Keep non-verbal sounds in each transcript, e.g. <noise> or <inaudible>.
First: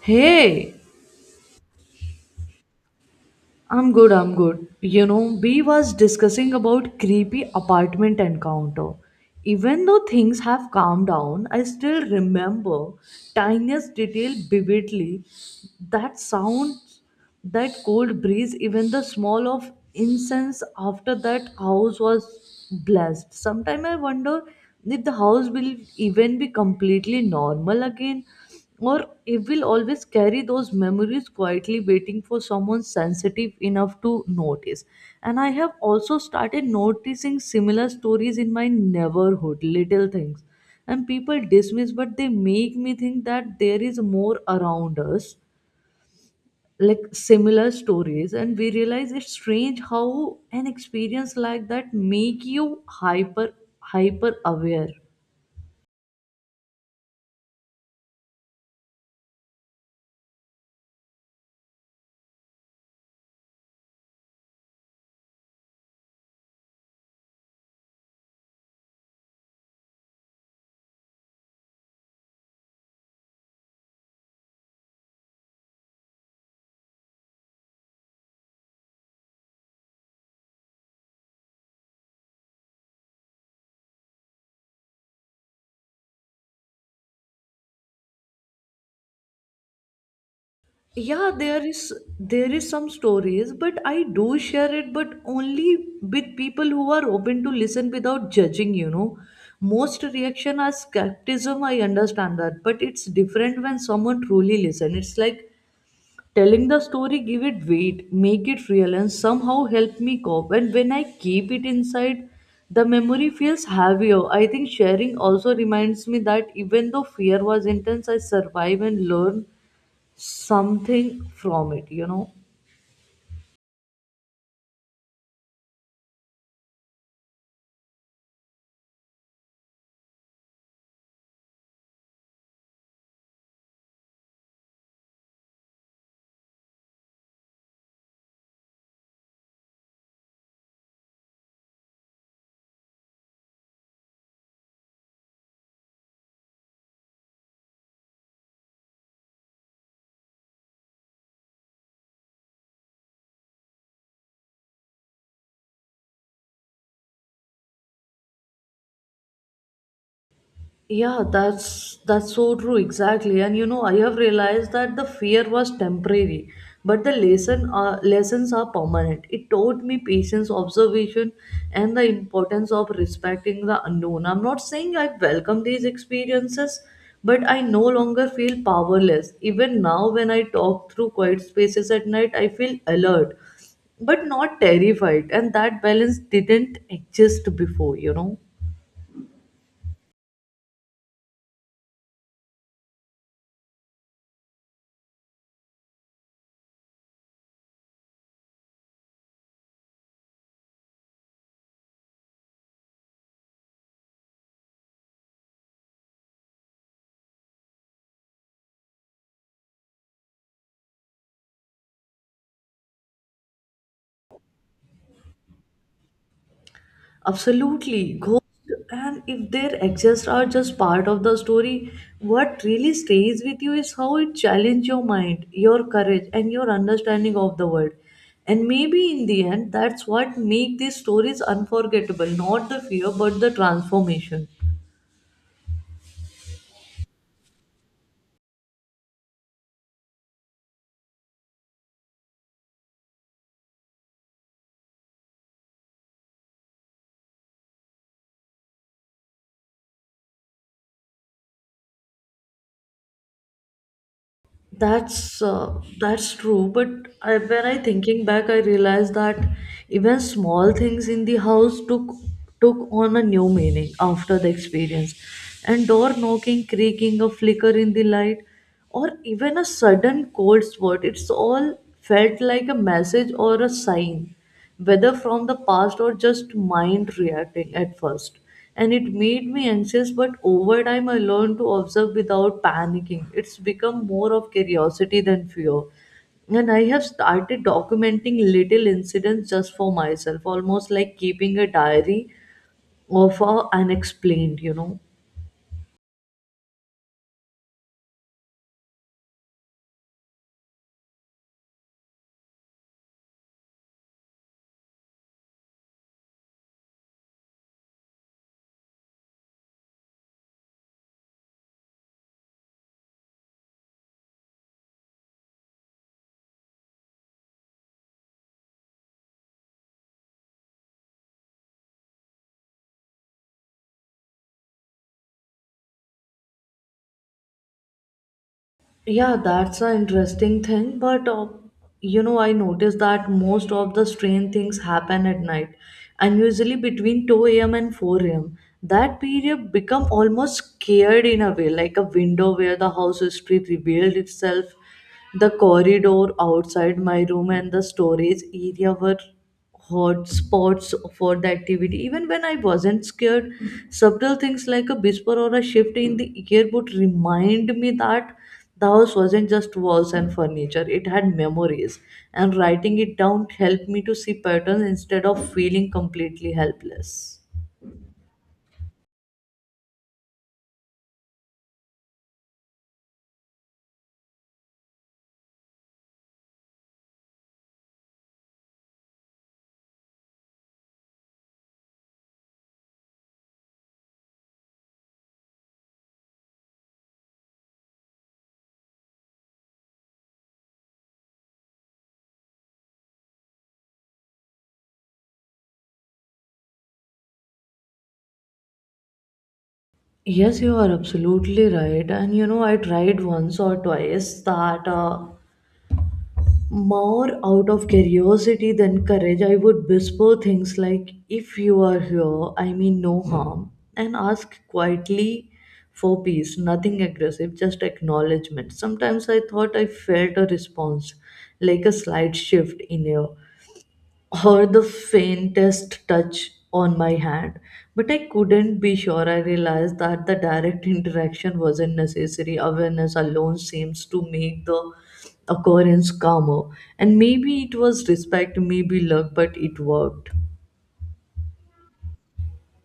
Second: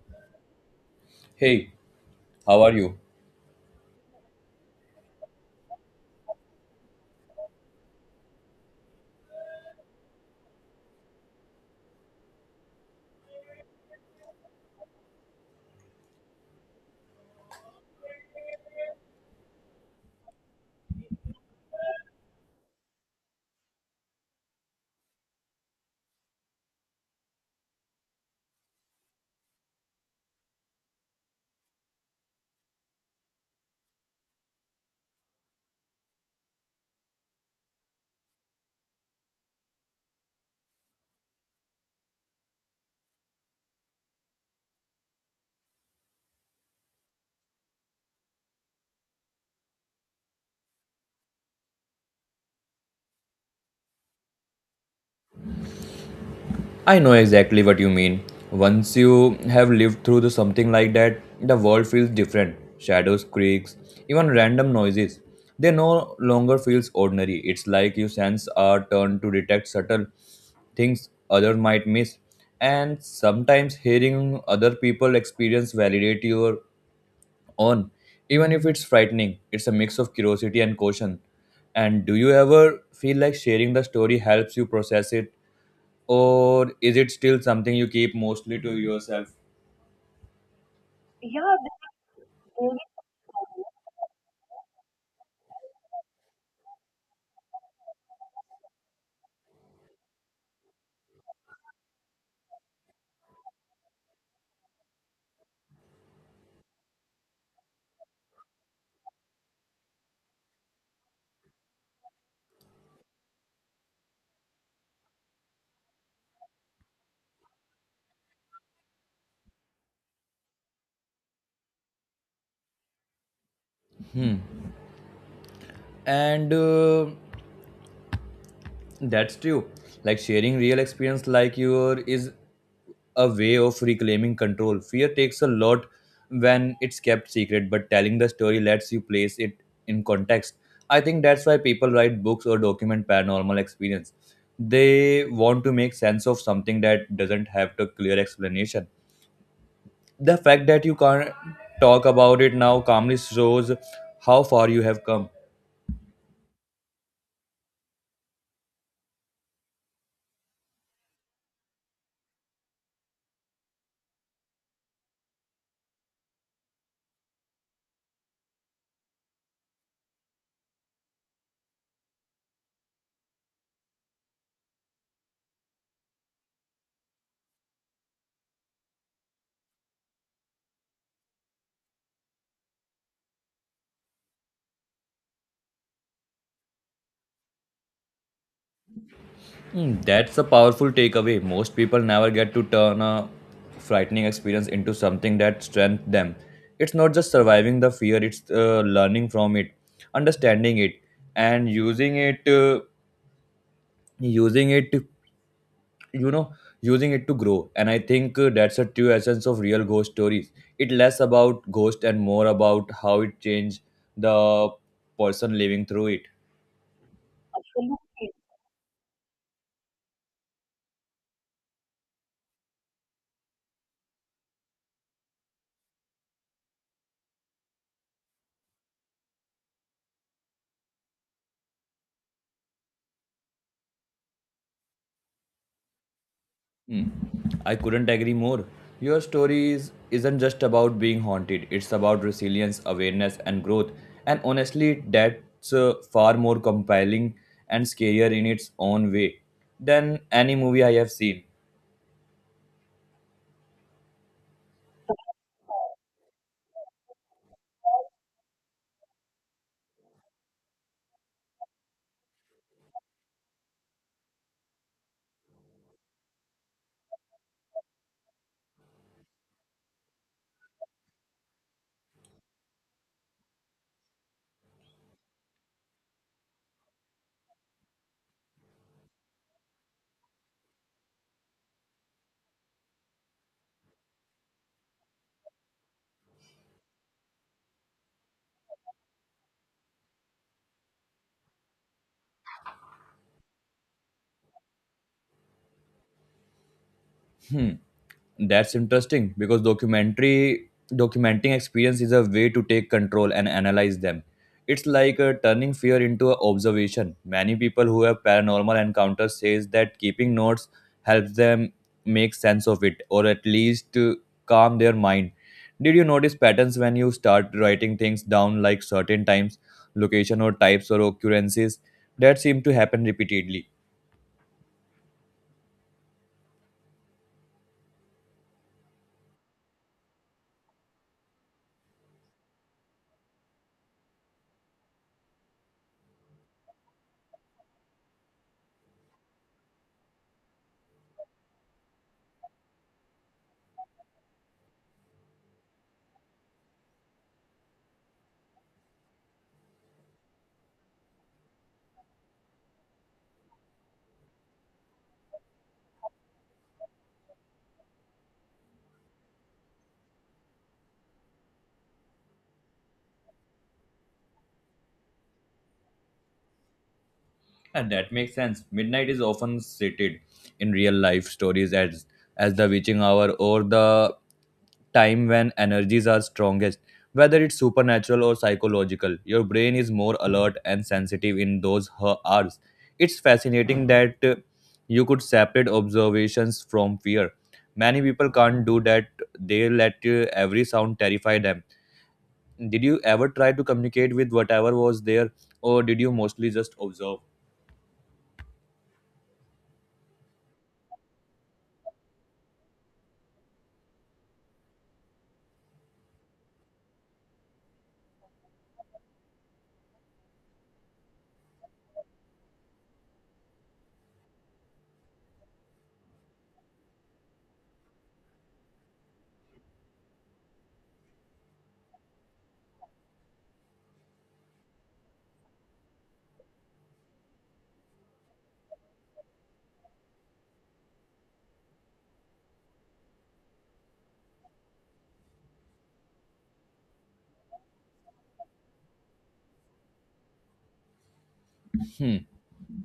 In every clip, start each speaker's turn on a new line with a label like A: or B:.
A: Hey,
B: Hey, how are you?
A: I'm good, I'm good. You know, we was discussing about creepy apartment encounter. Even though things have calmed down, I still remember tiniest detail vividly. That sound, that cold breeze, even the smell of incense after that house was blessed. Sometimes I wonder if the house will even be completely normal again or it will always carry those memories quietly waiting for someone sensitive enough to notice. And I have also started noticing similar stories in my neighborhood, little things and people dismiss, but they make me think that there is more around us, like similar stories. And we realize it's strange how an experience like that make you hyper hyper aware.
B: I know exactly what you mean. Once you have lived through the something like that, the world feels different. Shadows, creaks, even random noises. They no longer feels ordinary. It's like your sense are turned to detect subtle things others might miss. And sometimes hearing other people experience validate your own. Even if it's frightening, it's a mix of curiosity and caution. And do you ever feel like sharing the story helps you process it, or is it still something you keep mostly to yourself?
A: Yeah, there is some stories, but I do share it, but only with people who are open to listen without judging, you know. Most reaction are skepticism, I understand that, but it's different when someone truly listen. It's like telling the story, give it weight, make it real, and somehow help me cope. And when I keep it inside, the memory feels heavier. I think sharing also reminds me that even though fear was intense, I survive and learn something from it.
B: And that's true, like sharing real experience like your is a way of reclaiming control. Fear takes a lot when it's kept secret, but telling the story lets you place it in context. I think that's why people write books or document paranormal experience. They want to make sense of something that doesn't have a clear explanation. The fact that you can't talk about it now calmly shows how far you have come.
A: Yeah, that's so true, exactly. And you know, I have realized that the fear was temporary, but the lesson lessons are permanent. It taught me patience, observation, and the importance of respecting the unknown. I'm not saying I welcome these experiences, but I no longer feel powerless. Even now, when I talk through quiet spaces at night, I feel alert, but not terrified. And that balance didn't exist before, you know.
B: Mm, that's a powerful takeaway. Most people never get to turn a frightening experience into something that strengthens them. It's not just surviving the fear, it's learning from it, understanding it, and using it, using it, to- you know, using it to grow. And I think that's a true essence of real ghost stories. It's less about ghost and more about how it changed the person living through it.
A: Absolutely. Ghosts and if they exist are just part of the story, what really stays with you is how it challenges your mind, your courage, and your understanding of the world. And maybe in the end, that's what makes these stories unforgettable, not the fear, but the transformation.
B: Hmm. I couldn't agree more. Your story isn't just about being haunted, it's about resilience, awareness, and growth. And honestly, that's far more compelling and scarier in its own way than any movie I have seen.
A: That's true, but I, when I thinking back, I realized that even small things in the house took on a new meaning after the experience. And door knocking, creaking, a flicker in the light, or even a sudden cold spot, it's all felt like a message or a sign whether from the past or just mind reacting at first. And it made me anxious, but over time I learned to observe without panicking. It's become more of curiosity than fear. And I have started documenting little incidents just for myself, almost like keeping a diary of our unexplained, you know.
B: Hmm. That's interesting because documentary documenting experience is a way to take control and analyze them. It's like turning fear into a observation. Many people who have paranormal encounters says that keeping notes helps them make sense of it, or at least calm their mind. Did you notice patterns when you start writing things down, like certain times, location or types or occurrences that seem to happen repeatedly?
A: Yeah, that's an interesting thing, but you know, I noticed that most of the strange things happen at night, and usually between 2 a.m. and 4 a.m. That period become almost scared in a way, like a window where the house street revealed itself, the corridor outside my room and the storage area were hotspots for the activity. Even when I wasn't scared, subtle things like a whisper or a shift in the air would remind me that the house wasn't just walls and furniture, it had memories. And writing it down helped me to see patterns instead of feeling completely helpless.
B: And that makes sense. Midnight is often cited in real life stories as the witching hour or the time when energies are strongest. Whether it's supernatural or psychological, your brain is more alert and sensitive in those her hours. It's fascinating that you could separate observations from fear. Many people can't do that. They let every sound terrify them. Did you ever try to communicate with whatever was there, or did you mostly just observe?
A: Yes, you are absolutely right. And you know, I tried once or twice that. More out of curiosity than courage, I would whisper things like, "If you are here, I mean no harm," and ask quietly for peace, nothing aggressive, just acknowledgement. Sometimes I thought I felt a response, like a slight shift in air, or the faintest touch on my hand. But I couldn't be sure. I realized that the direct interaction wasn't necessary. Awareness alone seems to make the occurrence calmer. And maybe it was respect, maybe luck, but it worked.
B: Hmm.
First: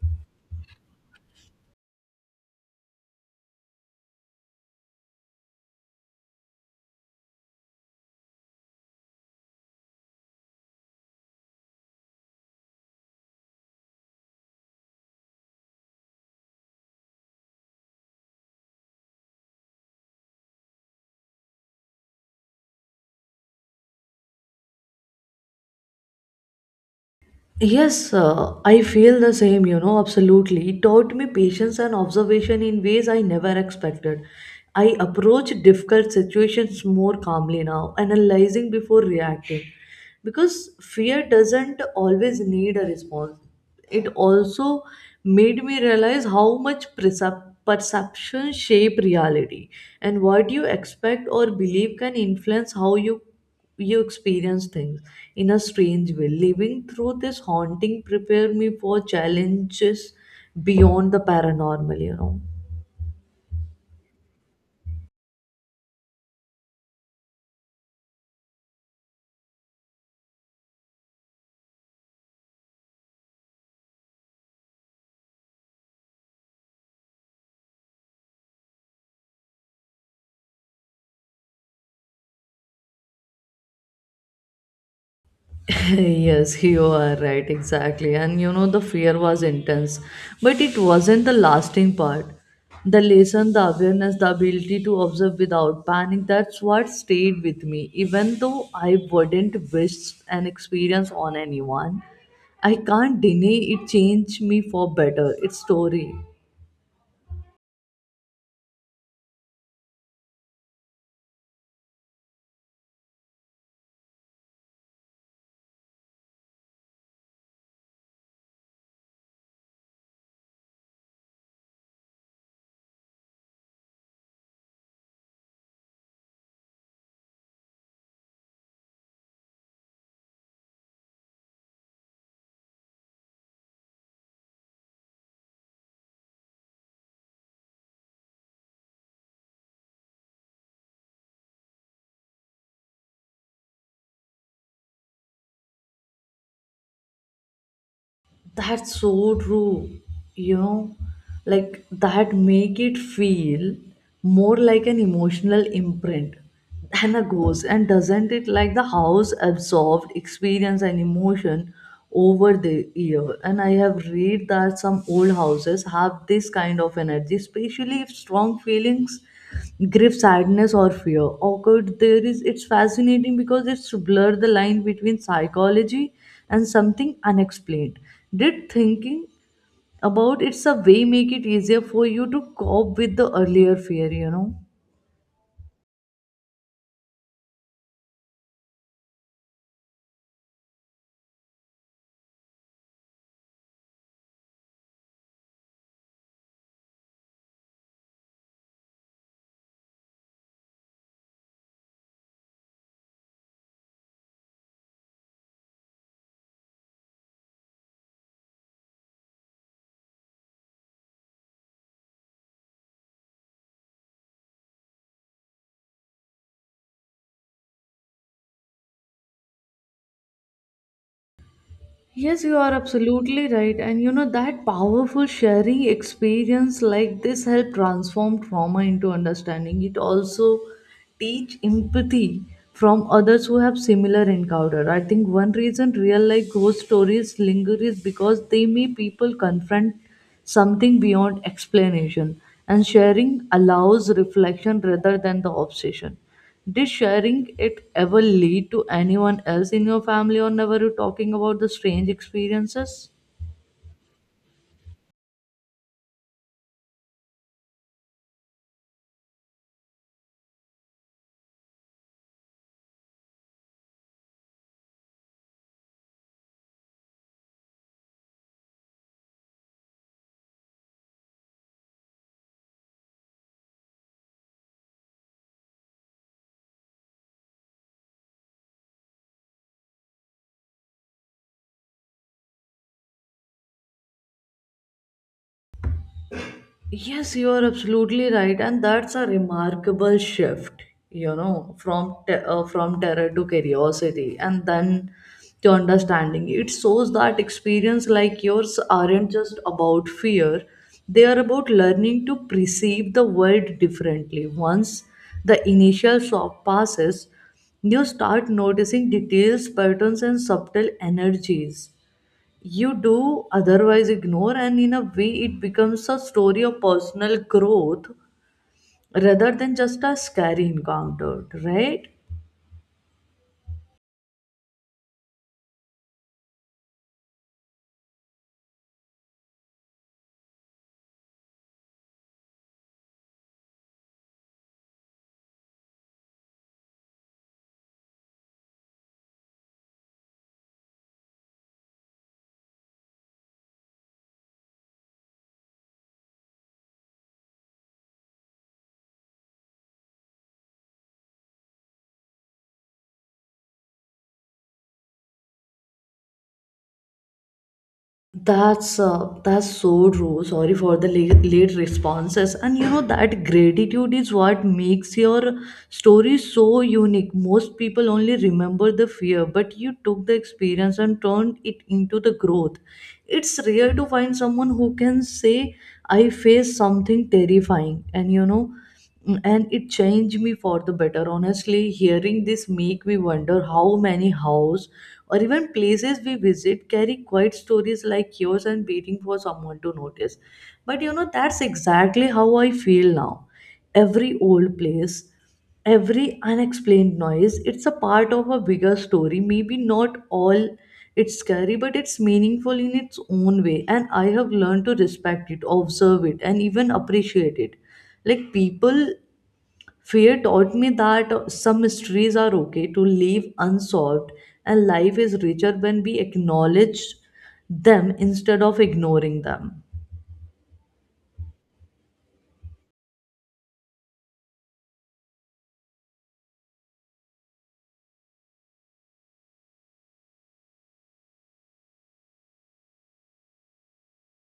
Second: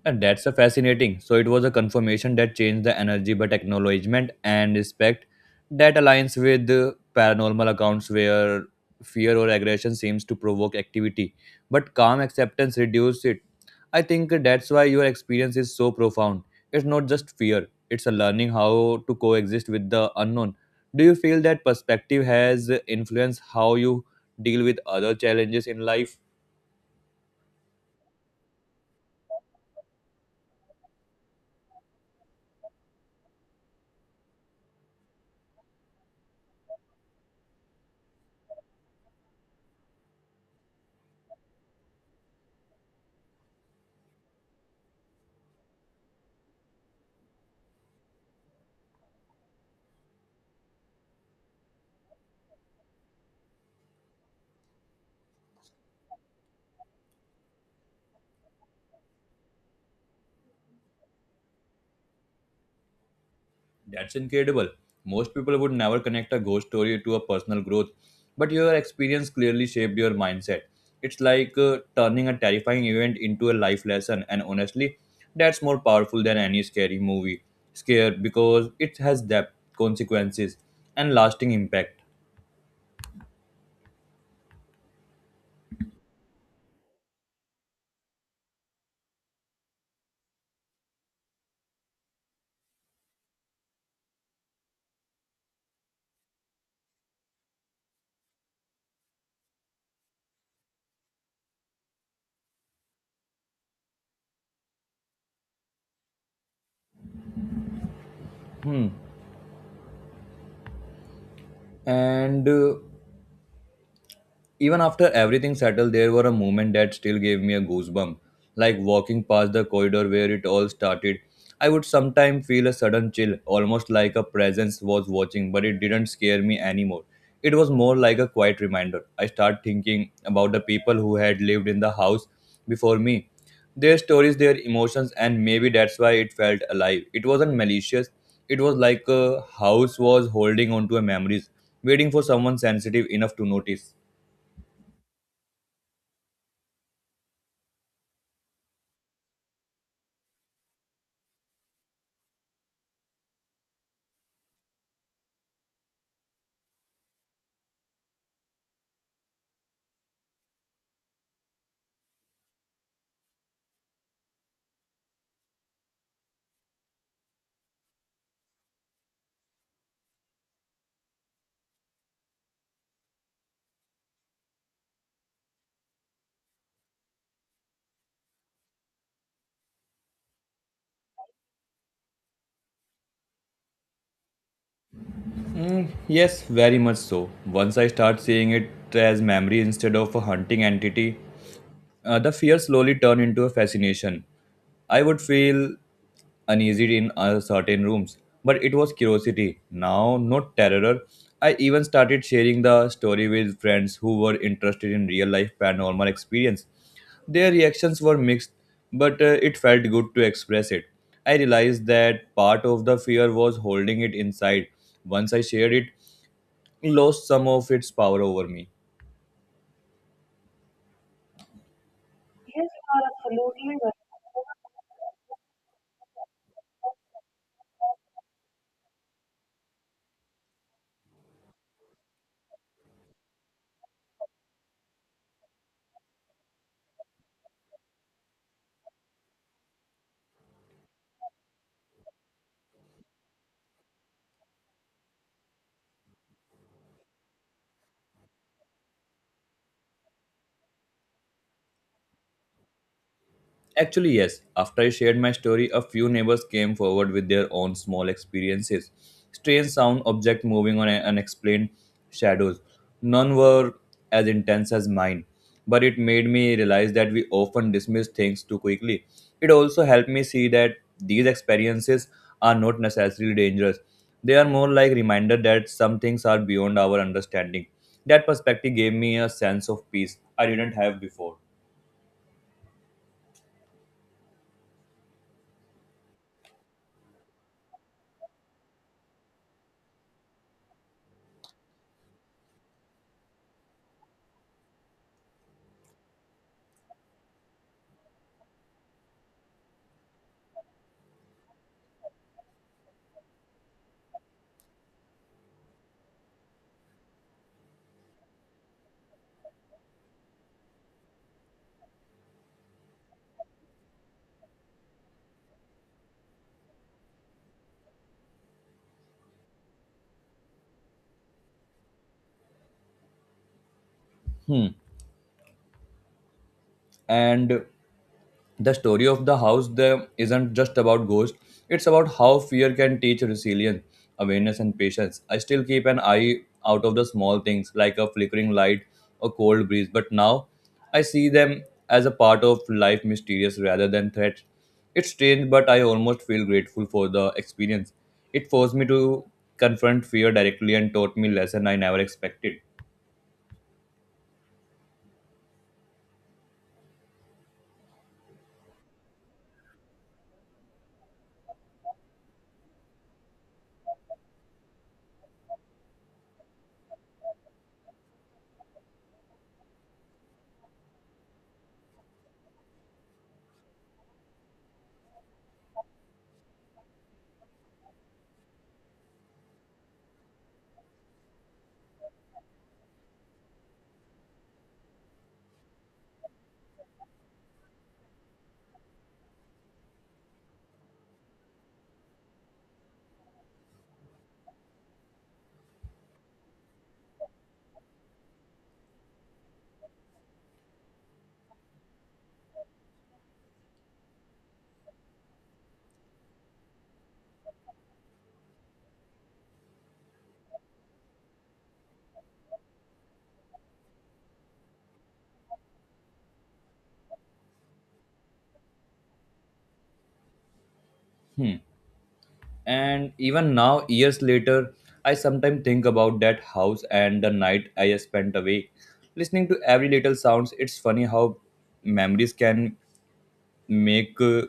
B: And that's a fascinating. So it was a confirmation that changed the energy, but acknowledgement and respect, that aligns with the paranormal accounts where fear or aggression seems to provoke activity, but calm acceptance reduces it. I think that's why your experience is so profound. It's not just fear; it's a learning how to coexist with the unknown. Do you feel that perspective has influenced how you deal with other challenges in life?
A: Yes, I feel the same, you know, absolutely. It taught me patience and observation in ways I never expected. I approach difficult situations more calmly now, analyzing before reacting. Because fear doesn't always need a response. It also made me realize how much perception shape reality and what you expect or believe can influence how you experience things in a strange way. Living through this haunting prepared me for challenges beyond the paranormal, you know.
B: That's incredible. Most people would never connect a ghost story to a personal growth, but your experience clearly shaped your mindset. It's like turning a terrifying event into a life lesson, and honestly, that's more powerful than any scary movie. Scare because it has depth, consequences, and lasting impact.
A: <laughs> Yes, you are right, exactly. And you know, the fear was intense, but it wasn't the lasting part. The lesson, the awareness, the ability to observe without panic, that's what stayed with me. Even though I wouldn't wish an experience on anyone, I can't deny it changed me for better. It's story.
B: Hmm. And even after everything settled, there were a moment that still gave me a goosebump, like walking past the corridor where it all started. I would sometimes feel a sudden chill, almost like a presence was watching, but it didn't scare me anymore. It was more like a quiet reminder. I start thinking about the people who had lived in the house before me, their stories, their emotions, and maybe that's why it felt alive. It wasn't malicious. It was like a house was holding on to a memories, waiting for someone sensitive enough to notice.
A: That's so true. You know, like that make it feel more like an emotional imprint than a ghost. And doesn't it like the house absorbed experience and emotion over the year? And I have read that some old houses have this kind of energy, especially if strong feelings grief, sadness, or fear. Occurred there is it's fascinating because it's blur the line between psychology and something unexplained. Did thinking about it's a way make it easier for you to cope with the earlier fear, you know?
B: Mm, yes, very much so. Once I start seeing it as memory instead of a hunting entity, the fear slowly turned into a fascination. I would feel uneasy in certain rooms, but it was curiosity, now not terror. I even started sharing the story with friends who were interested in real life paranormal experience. Their reactions were mixed, but it felt good to express it. I realized that part of the fear was holding it inside. Once I shared it, lost some of its power over me.
A: Yes, you are absolutely right. And you know, that powerful sharing experience like this help transform trauma into understanding. It also teach empathy from others who have similar encounter. I think one reason real life ghost stories linger is because they make people confront something beyond explanation, and sharing allows reflection rather than the obsession. Did sharing it ever lead to anyone else in your family, or never you talking about the strange experiences?
B: Actually, yes, after I shared my story, a few neighbors came forward with their own small experiences. Strange sound, object moving unexplained shadows. None were as intense as mine, but it made me realize that we often dismiss things too quickly. It also helped me see that these experiences are not necessarily dangerous. They are more like reminder that some things are beyond our understanding. That perspective gave me a sense of peace I didn't have before.
A: Yes, you are absolutely right, and that's a remarkable shift, you know, from terror to curiosity, and then to understanding. It shows that experience like yours aren't just about fear; they are about learning to perceive the world differently. Once the initial shock passes, you start noticing details, patterns, and subtle energies you do otherwise ignore. And in a way it becomes a story of personal growth rather than just a scary encounter, right?
B: Hmm. And the story of the house there isn't just about ghosts. It's about how fear can teach resilience, awareness, and patience. I still keep an eye out of the small things like a flickering light or cold breeze, but now I see them as a part of life mysterious rather than threats. It's strange, but I almost feel grateful for the experience. It forced me to confront fear directly and taught me lesson I never expected.
A: That's so true, sorry for the late responses. And you know that gratitude is what makes your story so unique, most people only remember the fear but you took the experience and turned it into the growth. It's rare to find someone who can say I faced something terrifying, and you know, mm, and it changed me for the better. Honestly hearing this make me wonder how many house or even places we visit carry quiet stories like yours and waiting for someone to notice. But you know that's exactly how I feel now, every old place, every unexplained noise it's a part of a bigger story, maybe not all it's scary but it's meaningful in its own way, and I have learned to respect it, observe it, and even appreciate it like people. Fear taught me that some mysteries are okay to leave unsolved and life is richer when we acknowledge them instead of ignoring them.
B: Hmm. And even now, years later, I sometimes think about that house and the night I spent awake. Listening to every little sounds, it's funny how memories can make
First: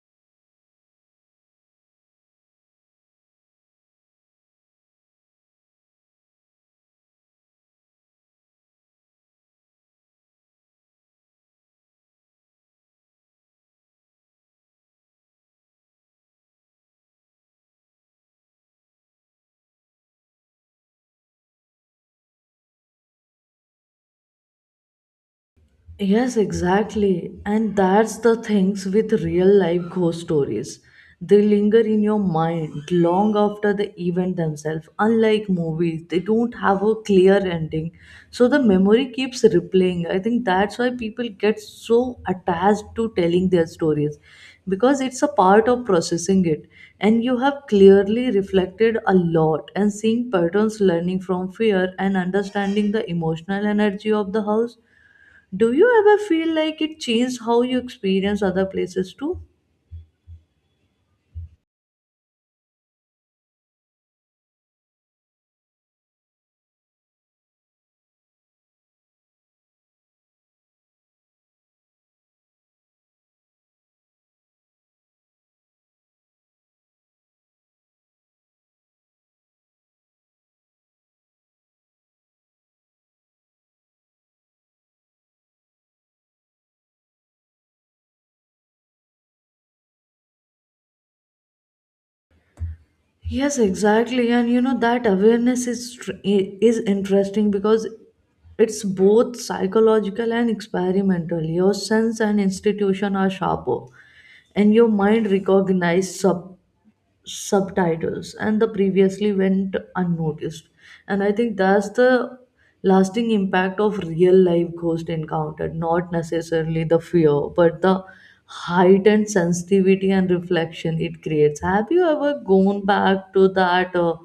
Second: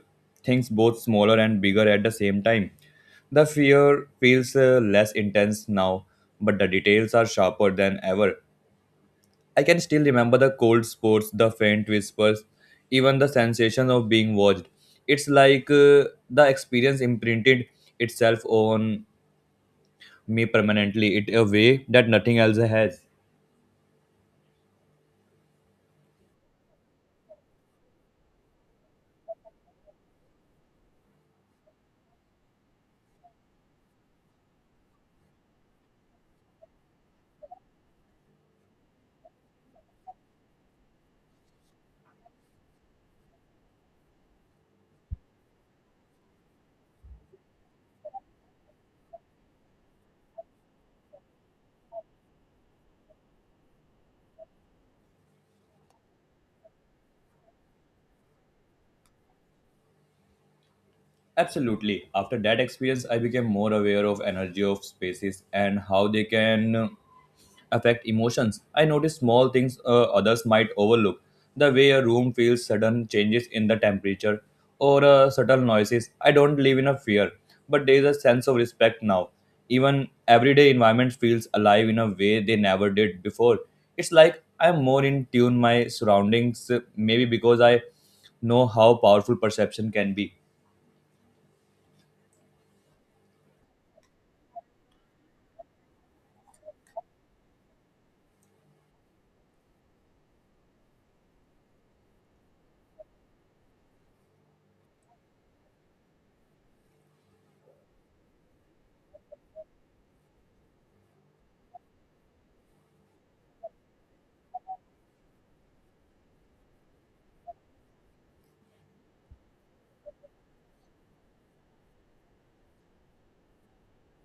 B: things both smaller and bigger at the same time. The fear feels less intense now, but the details are sharper than ever. I can still remember the cold spots, the faint whispers, even the sensation of being watched. It's like the experience imprinted itself on me permanently it a way that nothing else has.
A: Yes, exactly. And that's the things with real life ghost stories. They linger in your mind long after the event themselves. Unlike movies, they don't have a clear ending. So the memory keeps replaying. I think that's why people get so attached to telling their stories because it's a part of processing it. And you have clearly reflected a lot and seeing patterns, learning from fear, and understanding the emotional energy of the house, do you ever feel like it changed how you experience other places too?
B: Absolutely. After that experience I became more aware of energy of spaces and how they can affect emotions. I notice small things others might overlook, the way a room feels, sudden changes in the temperature, or subtle noises. I don't live in a fear, but there is a sense of respect now. Even everyday environment feels alive in a way they never did before. It's like I'm more in tune my surroundings, maybe because I know how powerful perception can be.
A: Yes, exactly. And you know that awareness is is interesting because it's both psychological and experimental. Your sense and institution are sharper, and your mind recognizes subtitles and the previously went unnoticed. And I think that's the lasting impact of real life ghost encounter, not necessarily the fear but the heightened sensitivity and reflection it creates. Have you ever gone back to that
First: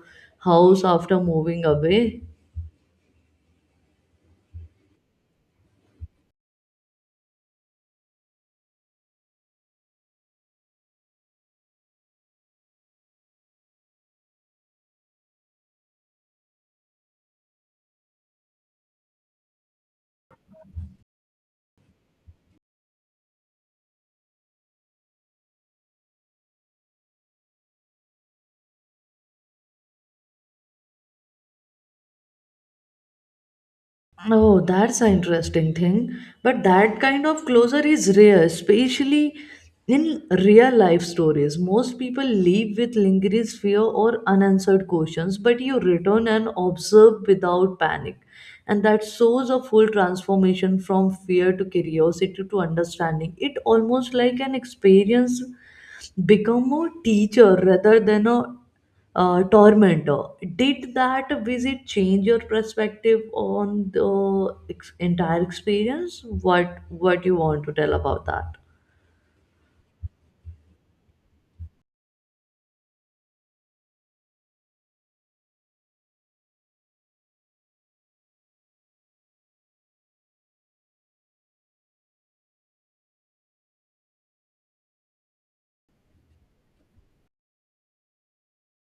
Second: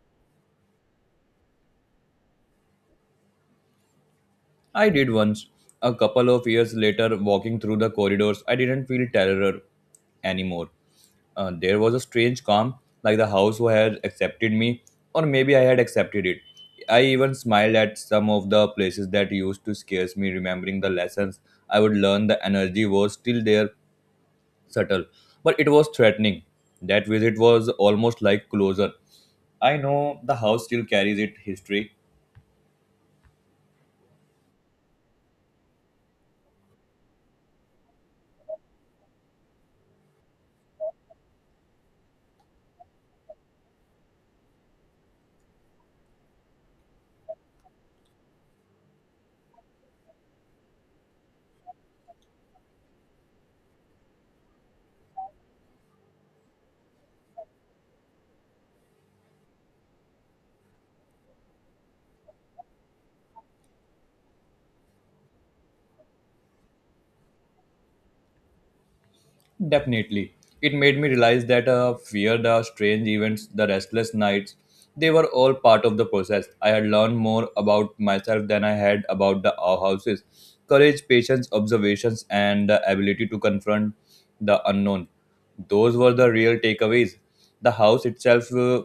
A: house after moving away?
B: I did once. A couple of years later, walking through the corridors, I didn't feel terror anymore. There was a strange calm, like the house had accepted me, or maybe I had accepted it. I even smiled at some of the places that used to scare me, remembering the lessons I would learn. The energy was still there, subtle, but it was threatening. That visit was almost like closer. I know the house still carries its history.
A: Oh, that's an interesting thing. But that kind of closure is rare, especially in real life stories. Most people leave with lingering fear or unanswered questions, but you return and observe without panic. And that shows a full transformation from fear to curiosity to understanding. It almost like an experience become a teacher rather than a tormentor. Did that visit change your perspective on the entire experience? What you want to tell about that?
B: Definitely. It made me realize that fear, the strange events, the restless nights, they were all part of the process. I had learned more about myself than I had about the our houses. Courage, patience, observations, and the ability to confront the unknown. Those were the real takeaways. The house itself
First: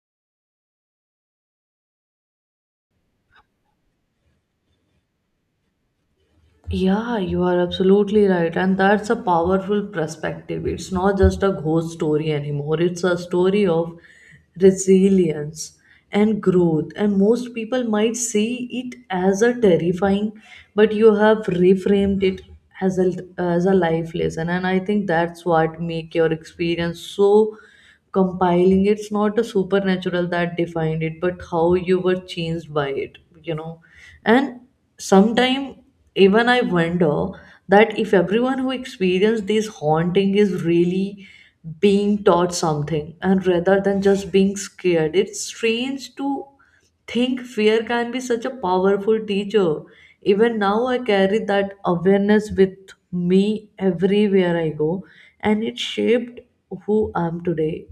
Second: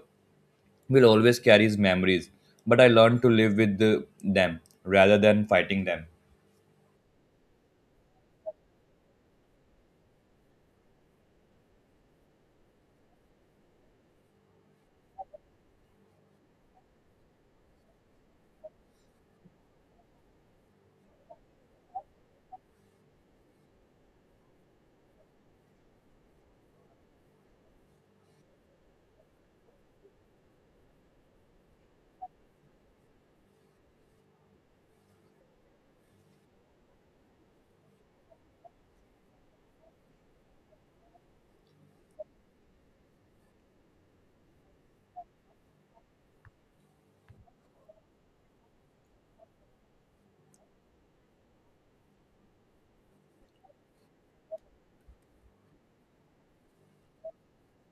B: will always carry memories, but I learned to live with them rather than fighting them.
A: Yeah, you are absolutely right. And that's a powerful perspective. It's not just a ghost story anymore, it's a story of resilience and growth. And most people might see it as a terrifying, but you have reframed it as a life lesson. And I think that's what make your experience so compiling. It's not a supernatural that defined it, but how you were changed by it, you know. And sometime even I wonder that if everyone who experienced this haunting is really being taught something and rather than just being scared. It's strange to think fear can be such a powerful teacher. Even now, I carry that awareness with me everywhere I go, and it shaped who I am today.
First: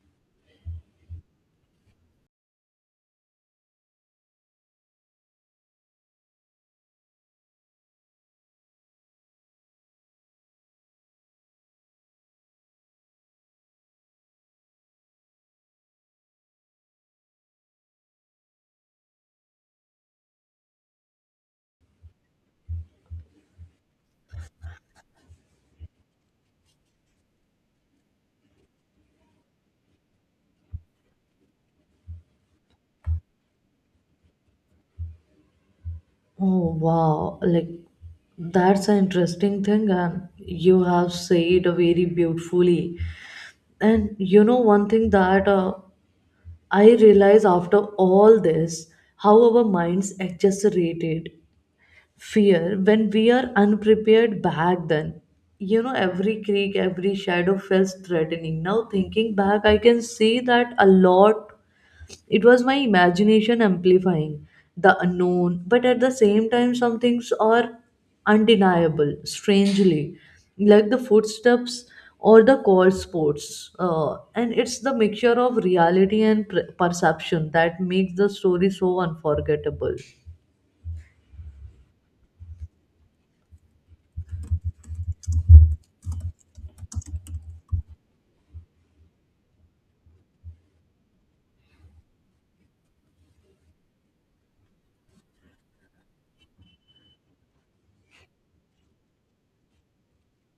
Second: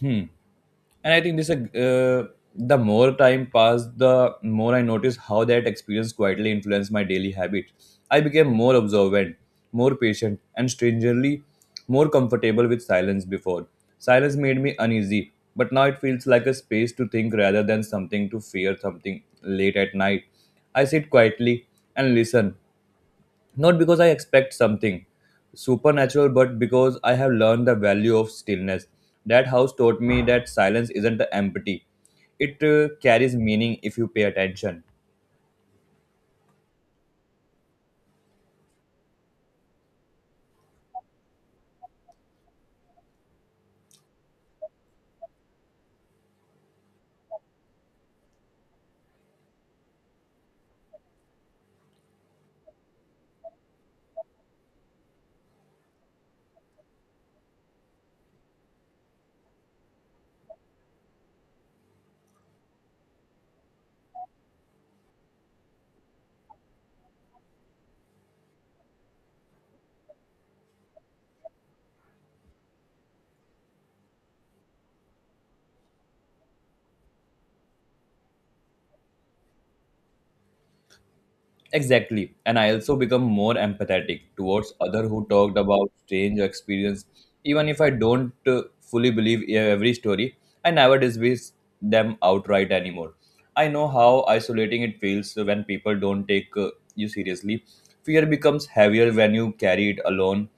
B: Hmm. And I think this the more time passed, the more I noticed how that experience quietly influenced my daily habit. I became more observant, more patient, and strangely more comfortable with silence before. Silence made me uneasy, but now it feels like a space to think rather than something to fear something late at night. I sit quietly and listen, not because I expect something supernatural, but because I have learned the value of stillness. That house taught me that silence isn't empty, it carries meaning if you pay attention.
A: Oh, wow! Like that's an interesting thing, and you have said very beautifully. And you know, one thing that I realize after all this, how our minds exaggerated fear when we are unprepared back then. You know, every creak, every shadow feels threatening. Now, thinking back, I can see that a lot it was my imagination amplifying the unknown, but at the same time, some things are undeniable, strangely, like the footsteps or the cold sports. And it's the mixture of reality and perception that makes the story so unforgettable.
B: Exactly. And I also become more empathetic towards other who talked about strange experience. Even if I don't fully believe every story, I never dismiss them outright anymore. I know how isolating it feels when people don't take you seriously. Fear becomes heavier when you carry it alone.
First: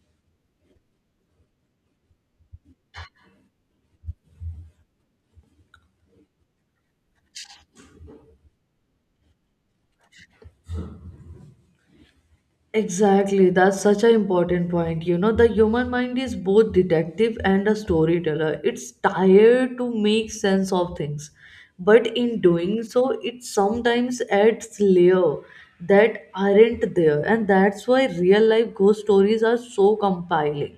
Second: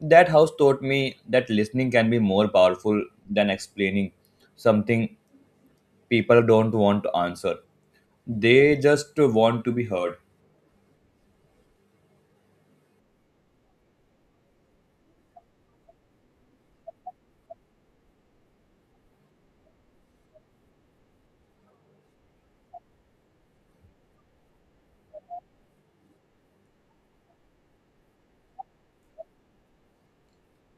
B: That house taught me that listening can be more powerful than explaining something people don't want to answer. They just want to be heard.
A: Exactly, that's such an important point. You know, the human mind is both detective and a storyteller. It's tired to make sense of things, but in doing so, it sometimes adds layer that aren't there, and that's why real life ghost stories are so compelling,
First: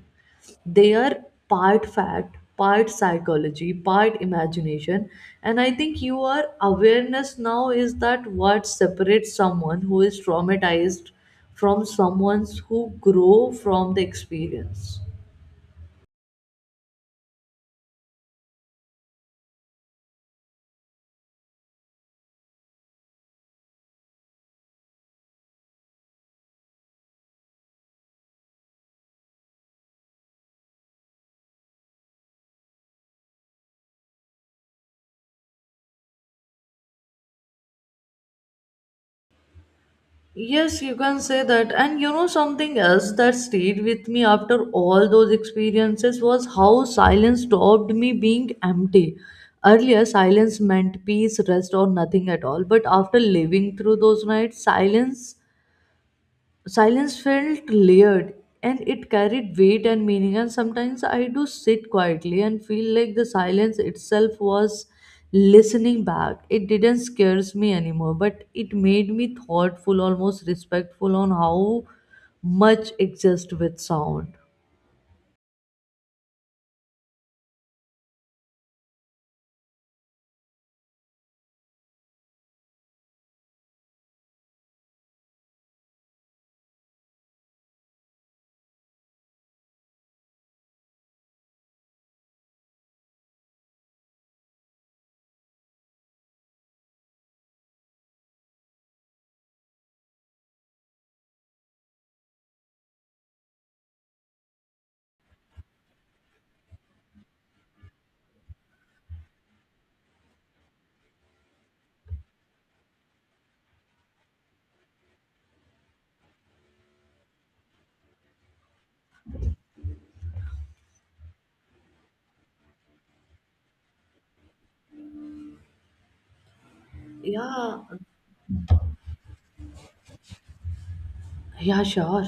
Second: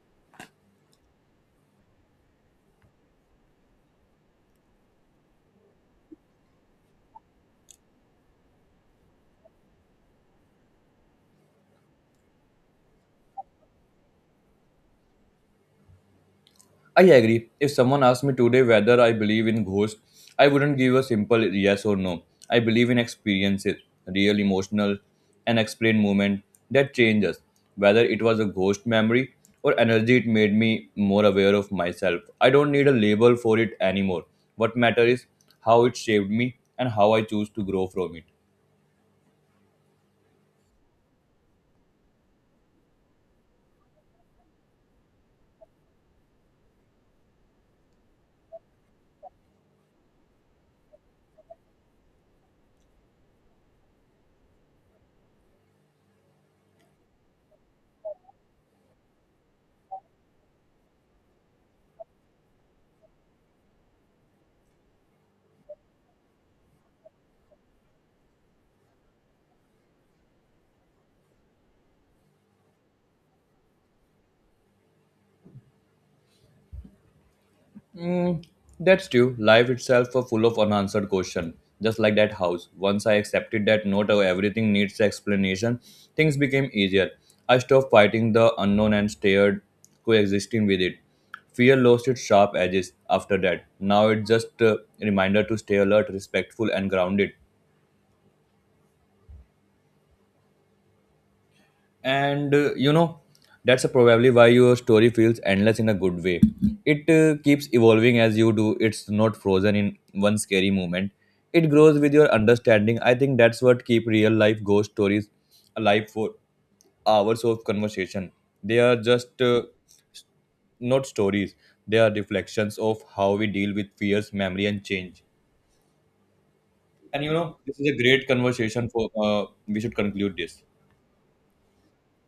A: they are part fact, part psychology, part imagination. And I think your awareness now is that what separates someone who is traumatized from someone who grow from the experience.
B: I agree. If someone asked me today whether I believe in ghosts, I wouldn't give a simple yes or no. I believe in experiences, real emotional, unexplained moment that change us. Whether it was a ghost memory or energy, it made me more aware of myself. I don't need a label for it anymore. What matters is how it shaped me and how I choose to grow from it.
A: Yes, you can say that. And you know, something else that stayed with me after all those experiences was how silence stopped me being empty. Earlier, silence meant peace, rest, or nothing at all. But after living through those nights, silence felt layered and it carried weight and meaning. And sometimes I do sit quietly and feel like the silence itself was listening back. It didn't scares me anymore but it made me thoughtful, almost respectful on how much exist with sound.
B: Mm, that's true. Life itself was full of unanswered questions, just like that house. Once I accepted that not everything needs explanation, things became easier. I stopped fighting the unknown and stared, coexisting with it. Fear lost its sharp edges after that. Now it's just a reminder to stay alert, respectful, and grounded. And that's probably why your story feels endless in a good way. It keeps evolving as you do. It's not frozen in one scary moment. It grows with your understanding. I think that's what keep real life ghost stories alive for hours of conversation. They are just s- not stories, they are reflections of how we deal with fears, memory, and change. And
A: Yeah,
B: this is a great conversation for We should conclude this.
A: yeah, sure.